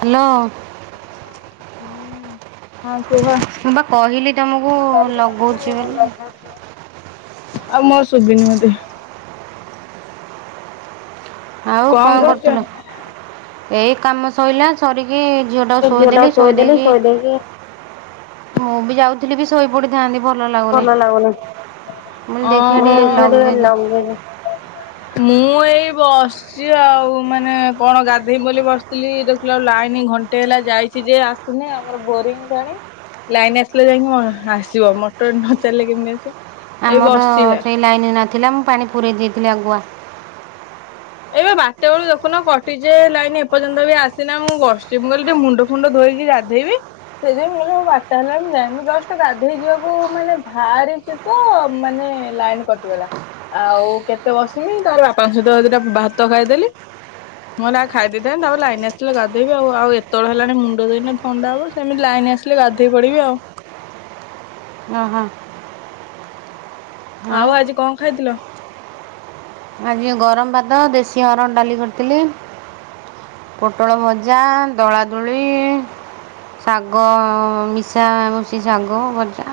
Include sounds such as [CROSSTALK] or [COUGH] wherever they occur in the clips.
Hello. ହୁଁ ହଁ କୁହ ମୁଁ ବା କହିଲି ତମକୁ ତ କହିଲି ତମେ [UNINTELLIGIBLE] ଲଗଉଛି ଅଛି ବୋଲି ଆଉ ମୁଁ ଆଉ ଶୁଭିନି ମତେ ଆଉ କଣ କରୁଥିଲୁ ଏଇ କାମ ସଇଲା ସରିକି ଝିଅଟାକୁ ଶୋଇଦେଲି ଶୋଇ ଦେଇକି ମୁଁ ବି ଯାଉଥିଲି ବି ଶୋଇପଡିଥାନ୍ତି ଭଲ ଲାଗୁନି ମୁଁ କହିଲି ଦେଖିବା ମୁଁ କହିଲି ଟିକେ ଟିକେ ଲଗେଇ ଲଗେଇଦେ। ହ [INAUDIBLE] ମୁଁ ଏଇ ବସ୍ ଆସଛି ଆଉ ମାନେ କଣ ଗାଧେଇବି ବୋଲି ବସିଥିଲି ଦେଖିଲାଳକୁ ଲାଇନ ଘଣ୍ଟେ ହେଲା ଯାଇଛି ଯେ ଆସ୍ କିଛି ନାହିଁ ଆମର ବୋରିଂ ପାଣି ଲାଇନ ଆସିଲେ ଯାଇଁକି ମ ଆସିବ ମଟ ଟର ନଚାଲିଲେ କେମିତି ଆସିବ? ଏଇ ଆମର ବସିଛି। ସେଇ ଲାଇନ୍ ନଥିଲା ମୁଁ ପାଣି ପୁରେଇ ଦେଇଥିଲି ଆଗୁଆ ଏବେ ବାଟେ ବେଳୁ ଦେଖୁନ କଟିଛେ ଲାଇନ ଏପର୍ଯ୍ୟନ୍ତ ବି ଆସିନା ମୁଁ ବସିଛି, ମୁଁ କହିଲି ଟିକେ ମୁଣ୍ଡ ମୁୁଣ୍ଡ ଧୋଇକି ଗାଧୋଇବି ସେଥିନାଇଁ କ ବାରଟା ହେଲାଣି ଯାଇନୁ, ଜଷ୍ଟ ଗାଧେଇ ଯିବାକୁ ମାନେ ବାହାରିଛି ତ ମାନେ ଲାଇନ କଟିଗଲା ଆଉ କେତେ ବସମି ତାର ବାପାଙ୍କ ସହିତ ଦିଟା ଭାତ ଖାଇଦେଲି ମୁଁ କହିଲ ଖାଇ ଦେଇଥାଏ, ତାପ ଲାଇନ ଆସିଲେ ଗାଧେଇବି ଆଉ, ଏତବେଳ ହେଲା ମୁଣ୍ଡ ଧୋଇନା ଥଣ୍ଡା ହବ, ସେମିତି ଲାଇନ୍ ଆସିଲେ ଗାଧୋଇ ପଡ଼ିବି ଆଉ ହ ହଁ ଆଉ ଆଜି କଣ ଖାଇଥିଲ? ଆଜି ଗରମ ଭାତ, ଦେଶୀ ହରଣ ଡାଲି କରିଥିଲି ପୋଟଳ ଭଜା, ଦଳାଦୁଳି ଶାଗ, ମିଶା ମିଶି ଶାଗ ଭଜା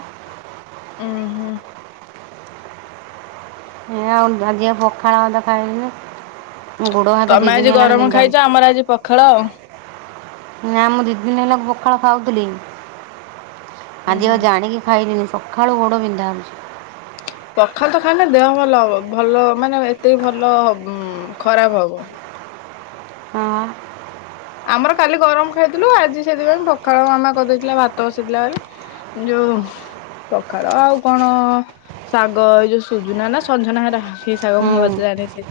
ଉଁ ହୁଁ ଏ ଆଉ ଆଜି ପଖାଳ ଭାତ ଖାଇଲିନି ମୋ ଗୋଡ଼ ହାତ ଦୁଇ ତମେ ଆଜି ଦିନ ହେଲାଣି ଗରମ ବିନ୍ଧା ଖାଇଛ ଆମର ଆଜି ପଖାଳ ଆଉ। ନା ମୁଁ ଦିଦିନି ହେଲା ପଖାଳ ଖାଉଥିଲି ଉୁଁ ଆଜି ଆଉ ହୁଁ। ଜାଣିକିି ଖାଇନି, ସଖାଳୁ ଗୋଡ ବିନ୍ଧା ହଉଛି ପଖାଳ ତ ଖାଇଲେ ଦେହ ଭଲ ହବ ଭଲ ମାନେ ଏତେ ଭଲ ଖରାପ ହବ ହଁ ଅଁ। ଆମର କାଲି ଗରମ ଖାଇଥିଲୁ, ଆଜି ସେଥିପାଇଁ ପଖାଳ ମାମା କରିଦେଇଥିଲା ଭାତ ବସିଥିଲା ବୋଲି ରୁ ପଖାଳ ଆଉ କଣ ଶାଗ ଏଇ ଯୋଉ ସୁଜୁନା ନା ସଜନା ହେ ସେଇ ଶାଗ ମୋ ହୁଁ ଅଜା ଆଣିଚି।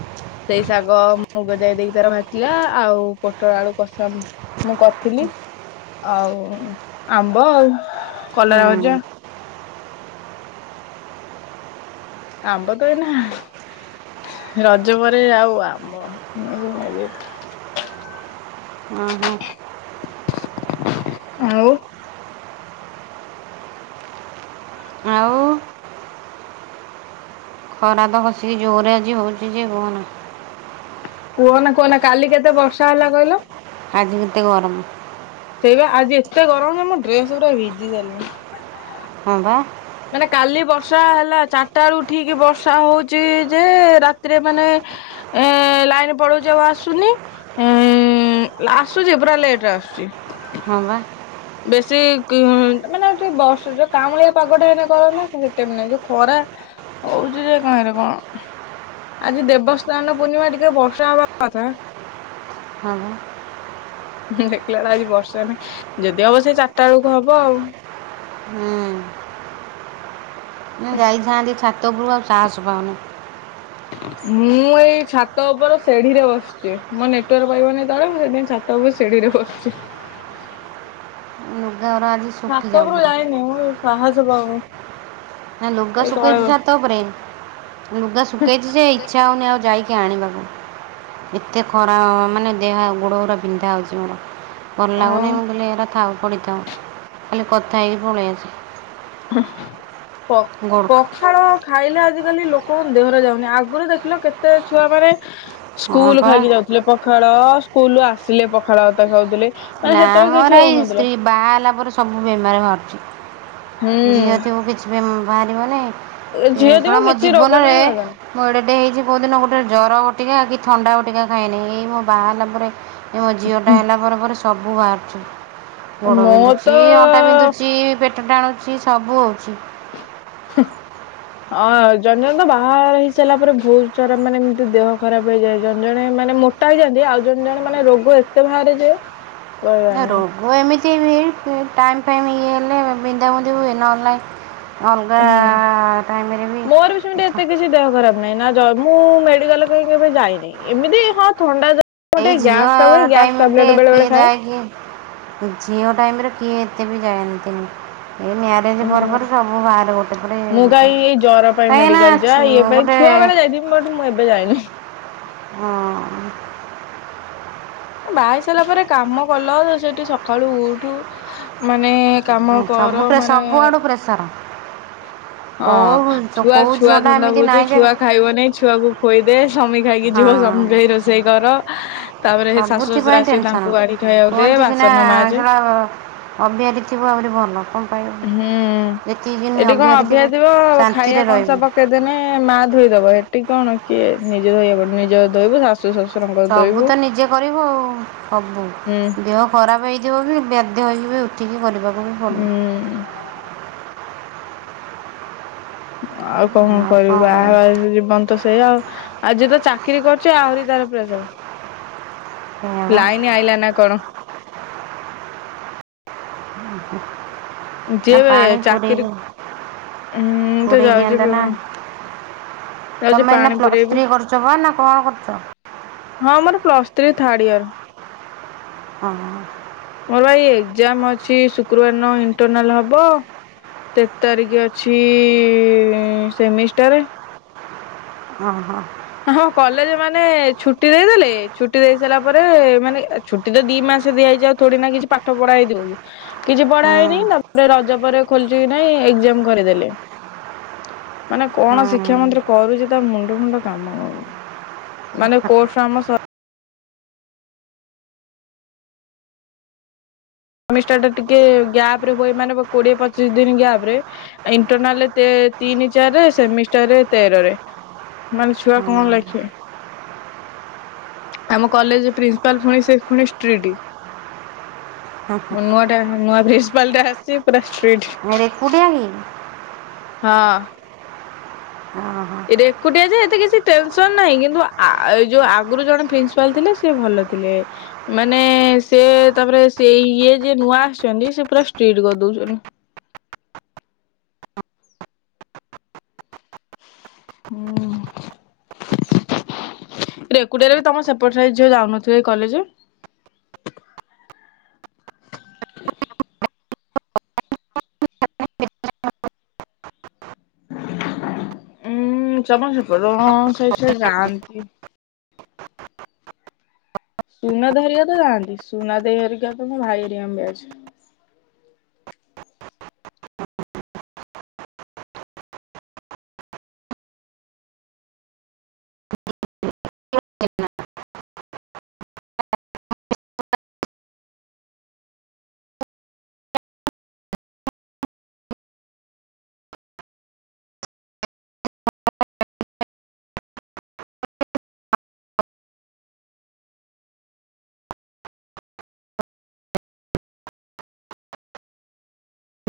ସେଇ ଶାଗ ମୁଗଜାଇ ଦେଇକି ତାର ଭାଜିଲା ଆଉ ପୋଟଳ ଆଳୁକୁ କସା ମୁଁ କରିଥିଲି ଆଉ ଆମ୍ବ ଆଉ, କଲରା ଭଜା ହୁଁ ଆମ୍ବ ତ ଏଇନା ରଜ ପରେ ଆଉ ଆମ୍ବ [UNINTELLIGIBLE] ହୁଁ ହୁଁ। ଆଉ ଆଉ ଖରା ତ ଖସିକି ଜୋରରେ ଆଜି ହଉଛି ଯେ କୁହନା କୁହନା, କୁହନା, କାଲି କେତେ ବର୍ଷା ହେଲା କହିଲ? ଆଜି ହେଇତ ଗରମ। ସେଇବା ଆଜି ଏତେ ଗରମ, ମୋ ଡ୍ରେସ ପୁରା ଭିଜି ସାରିଲାଣି ହଁବା। ମାନେ କାଲି ବର୍ଷା ହେଲା, ଚାରିଟା ବେଳୁ ଉଠିକି ବର୍ଷା ହଉଚି ଯେ, ରାତିରେ ମାନେ ଏ ଲାଇନ ପଳଉଛି ଆଉ ଆସୁନି। ହୁଁ, [UNINTELLIGIBLE] ଲେଟରେ ଆସୁଛି। ହଁ ବା। ବେଶୀ ମାନେ ଯ ବର୍ଷ ଯୋଉ କାମୁଳିଆ ପାଗଟା ହେ କରନ୍ତା ନା ସେମତି ନାଇଁ ଯୋଉ ଖରା ହଉଛି ଯେ କାହିଁରେ କଣ? ଆଜି ଦେବସ୍ନାନ ପୂର୍ଣ୍ଣିମା, ଟିକେ ବର୍ଷା ହବା କଥା ହଁ ବା। ହଁ ଦେଖିଲା ବେଳକୁ ଆଜି ବର୍ଷା ନାହିଁ, ଯଦି ହବ ସେ ଚାରିଟା ବେଳକୁ ହବ ଆଉ ହୁଁ ଉଁ। ନାଁ ଯାଇଥାନ୍ତି ଛାତ ଉପରୁ, ଆଉ ସାହସ ପାଉନି ମୁଁ ଏଇ ଛାତ ଉପର ସେଢି ରେ ବସିଛି, ମୋ ନେଟୱାର୍କ ପାଇବନି ତଳେ ସେ ତମେ ସେଡ଼ିରେ ବସିଛ। [UNINTELLIGIBLE] ଛାତ ଉପରକୁ ପୁରା ଯାଇନି ମୁଁ ସାହସ ପାଉନି। ନା ଲୁଗା ଏଇ ତଳେ ସୁଖେଇଛି ବସି ଛାତ ଉପରେ। ଲୁଗା ଶୁଖେଇଛି ଯେ ଇଚ୍ଛା ହଉନି ଆଉ ଯାଇକି ଆଣିବାକୁ। ଏତେ ଖରା ମାନେ ଦେହ ଗୋଡ଼ ଗୁଡ଼ା ବିନ୍ଧା ହଉଛି ମୋର। ଭଲ ଆଉ ଲାଗୁନି ମୁଁ କହିଲି ଏଗୁରା ଥାଉ ପଡ଼ିଥାଉ ଖାଲି କଥା ହେଇକି ପଳେଇ ଆସେ। [UNINTELLIGIBLE] ଗୋଡ଼ ପଖାଳ ଖାଇଲେ ଆଜିକାଲି ଲୋକଙ୍କ ଦେହରେ ଯାଉନି ଆଗରୁ ଦେଖିଲ କେତେ ଛୁଆ ମାନେ। ହଁ ସ୍କୁଲ ପା ଖାଇକି ଯାଉଥିଲେ ପଖାଳ ସ୍କୁଲ ରୁ ଆସିଲେ ପଖାଳ ଭାତ ଖାଉଥିଲେ। ମାନେ ନା ସେତେବେଳେ ମୋ କିଛି ର ଏଇ ହଉନଥିଲା ସ୍ତ୍ରି ବାହା ହେଲା ପରେ ସବୁ ବେମାରି ବାହାରୁଛି। ହୁଁ। ଝିଅ ଥିବୁ କିଛି ବି ବାହାରି ବନି ସେ ଝିଅ ଥିବ ଶଳା ମୋ କିଛି ରୋଗ ଜୀବନରେ ନାହିଁ ବାଗ ନାହିଁ। ମୁଁ ଏଡେ ଟେ ହେଇଛି କୋଉ ଦିନ ଗୋଟେ ଜର ବଟିକା କି ଥଣ୍ଡା ବଟିକା ଖାଇନି ଏଇ ମୋ ବାହା ହେଲା ପରେ। ଏ ମୋ ଝିଅଟା ହେଲା ପରେ ପରେ ସବୁ ବାହାରୁଛି। ଗୋଡ ମୋର ବିନ୍ଧୁଛି ଅଣ୍ଟା ତ ବିନ୍ଧୁଛି ପେଟ ଟାଣୁଛି ସବୁ ହଉଛି। ହଁ ଜଣେ ଜଣେ ତ ବାହାଘର ହେଇ ସାରିଲା ପରେ ବହୁତ ସାରା ମାନେ ଏମତି ଦେହ ଖରାପ ହେଇଯାଏ ଜଣ ଜଣେ ମାନେ ମୋ ଟା ହେଇଯାନ୍ତି ଆଉ ଜଣେ ଜଣେ ମାନେ ରୋଗ ଏତେ ବାହାରେ ଯେ କହିବାର ନା ନାହିଁ। ରୋଗ ଏମିତି ବି ଟାଇମ ଫାଇମ ଇଏ ହେଲେ ବିନ୍ଧାବିନ୍ଧି ହୁଏ ନହେଲେ ନାଇ ଅଲଗା ହୁଁ। ଟାଇମରେ ବି। ମୋର ସେମିତି ଏତେ କିଛି ଦେହ ଖରାପ ନାଇଁ ନା ଜ ମୁଁ ମେଡିକାଲ କାଇଁ କେବେ ଯାଇନେଇ ଏମିତି ହଁ ଥଣ୍ଡା ଜ ଏଇ ଝିଅ ଟାଇମେ ବେଳେ ବେଳେ କିଏ ଖାଏ। ଯାଏ କି। ଝିଅ ଟାଇମରେ କିଏ ଏତେ ବି ଯାଆନ୍ତିନି ଏ ମ୍ୟା ରେଜ ହୁଁ। ପରେ ପରେ ସବୁ ବାହରେ ଗୋଟେ ପରେ ମୁଁ ଗୋଟେ କାହିଁ ଏଇ ଜର କାହିଁକିନା ଛୁ ଗୋଟେ। ବଟ୍ ମୁଁ ଏବେ ଯାଇନି ହିଁ। ହଁ। ବାହା ସାରିଲା ପରେ କାମ କଲ ସେଠି ସକାଳୁ ଉଠୁ। ମାନେ କାମ କର ମାନେ ପ୍ରେସର। ହଁ ଛୁଆ ଛୁଆ ଧନ୍ଦା ବୁଝ ନାହିଁ ଯେ ଛୁଆ ଖାଇବ ନେଇ ଛୁଆକୁ ଖୋଇଦେ ସ୍ବାମୀ ଖାଇକି ଯିବ ସ୍ଵାମି ହଁ ପାଇଁ ରୋଷେଇ କର ତାପରେ ସେ ଶାଶୁ ଶ୍ୱଶୁର ସବୁଥିପାଇଁ ଆସିବେ ଟେନସନ୍ ତାଙ୍କୁ ବାଢ଼ି କୁହନ୍ତି ସିନା ଶଳା ଅଭିଆରି ଥିବ ଆହୁରି ଭଲ କ ହୁଁ ଏଠି କଣ ଅବିହାରି ଥିବୁ ଅଭିଆରି ଥିବ ଶାନ୍ତିରେ ଖାଇବା କଂସା ରହିବୁ ପକେଇ ଦେନେ ମା ଧୋଇଦବ ସେଠି କଣ କିଏ ନିଜେ ଧୋଇବାକୁ ପଡିବ ନିଜ ଧୋଇବୁ ଶାଶୁ ଶସୁ ସବୁ ତ ନିଜେ କରିବୁ ଆଉ ସବୁ ହୁଁ ଦେହ ଖରାପ ହେଇଥିବ ବି ବେଧ୍ୟ ହେଇକି ବି ଉଠିକି କରିବାକୁ ପଡ଼ିବ ହୁଁ। ଆଉ କଣ ଆଉ କରିବୁ ବାହା କରିବା ହେଇଚୁ ଜୀବନ ତ ସେଇଆ ଆଉ। ଆଉ ଯିଏ ତ ଚାକିରି କରୁଛ ଆହୁରି ତାର ପ୍ରେସର। ସେଇଆ ବା ଲାଇନ ଆଇଲା ନା କଣ। ନା ଯିଏ ପାଣି ଚାକିରି ପୁରେଇଲି ମୁଁ ତ ପୁରେଇ ଯାଉଛି ଦିଆନ୍ତନା। ଯାଉଛି ତମେ ଏଇନା ପାଣି ପ୍ଲସ ପୁରେଇବି ଥ୍ରୀ କରୁଛ ବା ନା କଣ କରୁଛ? ହଁ ମୋର ପ୍ଲସ ଥ୍ରୀ ଥାର୍ଡ ଇୟର। ହଁ। ମୋର ବା ଇଏ ଏକ୍ଜାମ ଅଛି ଶୁକ୍ରବାର ନ ଇଣ୍ଟରନାଲ ହବ। ତେର ତାରିଖ ଅଛି ସେମିଷ୍ଟାର। ଅ‌ ହ। ଆମ କଲେଜ ମାନେ ଛୁଟି ଦେଇଦେଲେ ଛୁଟି ଦେଇ ସାରିଲା ପରେ ମାନେ ଛୁଟି ତ ଦି ମାସ ଦିଆ ହେଇଛି ଆଉ ଥୋଡି ନା କିଛି ପାଠ ପଢା ହେଇ ଥିବା କି କିଛି ପଢା ହେଇନି ତ ରଜ ପରେ ଖୋଲିଛି କି ନାଇଁ ଏକ୍ଜାମ୍ କରିଦେଲେ। ମାନେ କଣ ହଁ ଶିକ୍ଷା ମନ୍ତ୍ରୀ କରୁଛି ତା ମୁଣ୍ଡ ଫୁଣ୍ଡ କାମ କରୁନି ମାନେ କୋର୍ସ ଆମ ସ ସେମିଷ୍ଟର ଟା ଟିକେ ଗ୍ୟାପ ରେ ହୁଏ ମାନେ କୋଡିଏ ପଚିଶ ଦିନ ଗ୍ୟାପ ରେ ଇଣ୍ଟରନାଲରେ ତେ ତିନି ଚାରିରେ ସେମିଷ୍ଟରରେ ତେରରେ। ମାନେ ଛୁଆ କଣ ହଁ ଲେଖିବେ। ଆମ କଲେଜ ପ୍ରିନ୍ସିପାଲ ପୁଣି ସେ ପୁଣି ଷ୍ଟ୍ରିଟ ନୂଆ ଟା ନୂଆ ପ୍ରିନସିପାଲଟା ଆସି ପୁରା ଷ୍ଟ୍ରିଟ୍। ରେକୁଟିଆ କି? ହଁ। ଓଁ ହୋ। ଏକୁଟିଆ ଯେ ଏତେ କିଛି ଟେନସନ ନାହିଁ, କିନ୍ତୁ ଆ ଏ ଯୋଉ ଆଗରୁ ଜଣେ ପ୍ରିନ୍ସିପାଲ ଥିଲେ ସେ ଭଲ ଥିଲେ। ମାନେ ସେ ତାପରେ ସେ ଇଏ ଯେ ନୂଆ ଆସିଛନ୍ତି ସେ ପୁରା ଷ୍ଟ୍ରିଟ୍ କରିଦଉଛନ୍ତି। ହମ୍। ରେକୁଟିଆରେ ବି ତମ ସେପଟ ଝିଅ ଯାଉନଥିବେ ଏଇ କଲେଜ। ଉଁ ତମ ସେପଟର କଣ କିଛି ଯାଆନ୍ତି। ସୁନାଦେଇ ହରିକା ତ ଯାଆନ୍ତି ସୁନା ଦେଇ ଗରିକା ତ ମୋ ଭାଇ ଗରିକାଙ୍କ ବ୍ୟାଚ। [UNINTELLIGIBLE]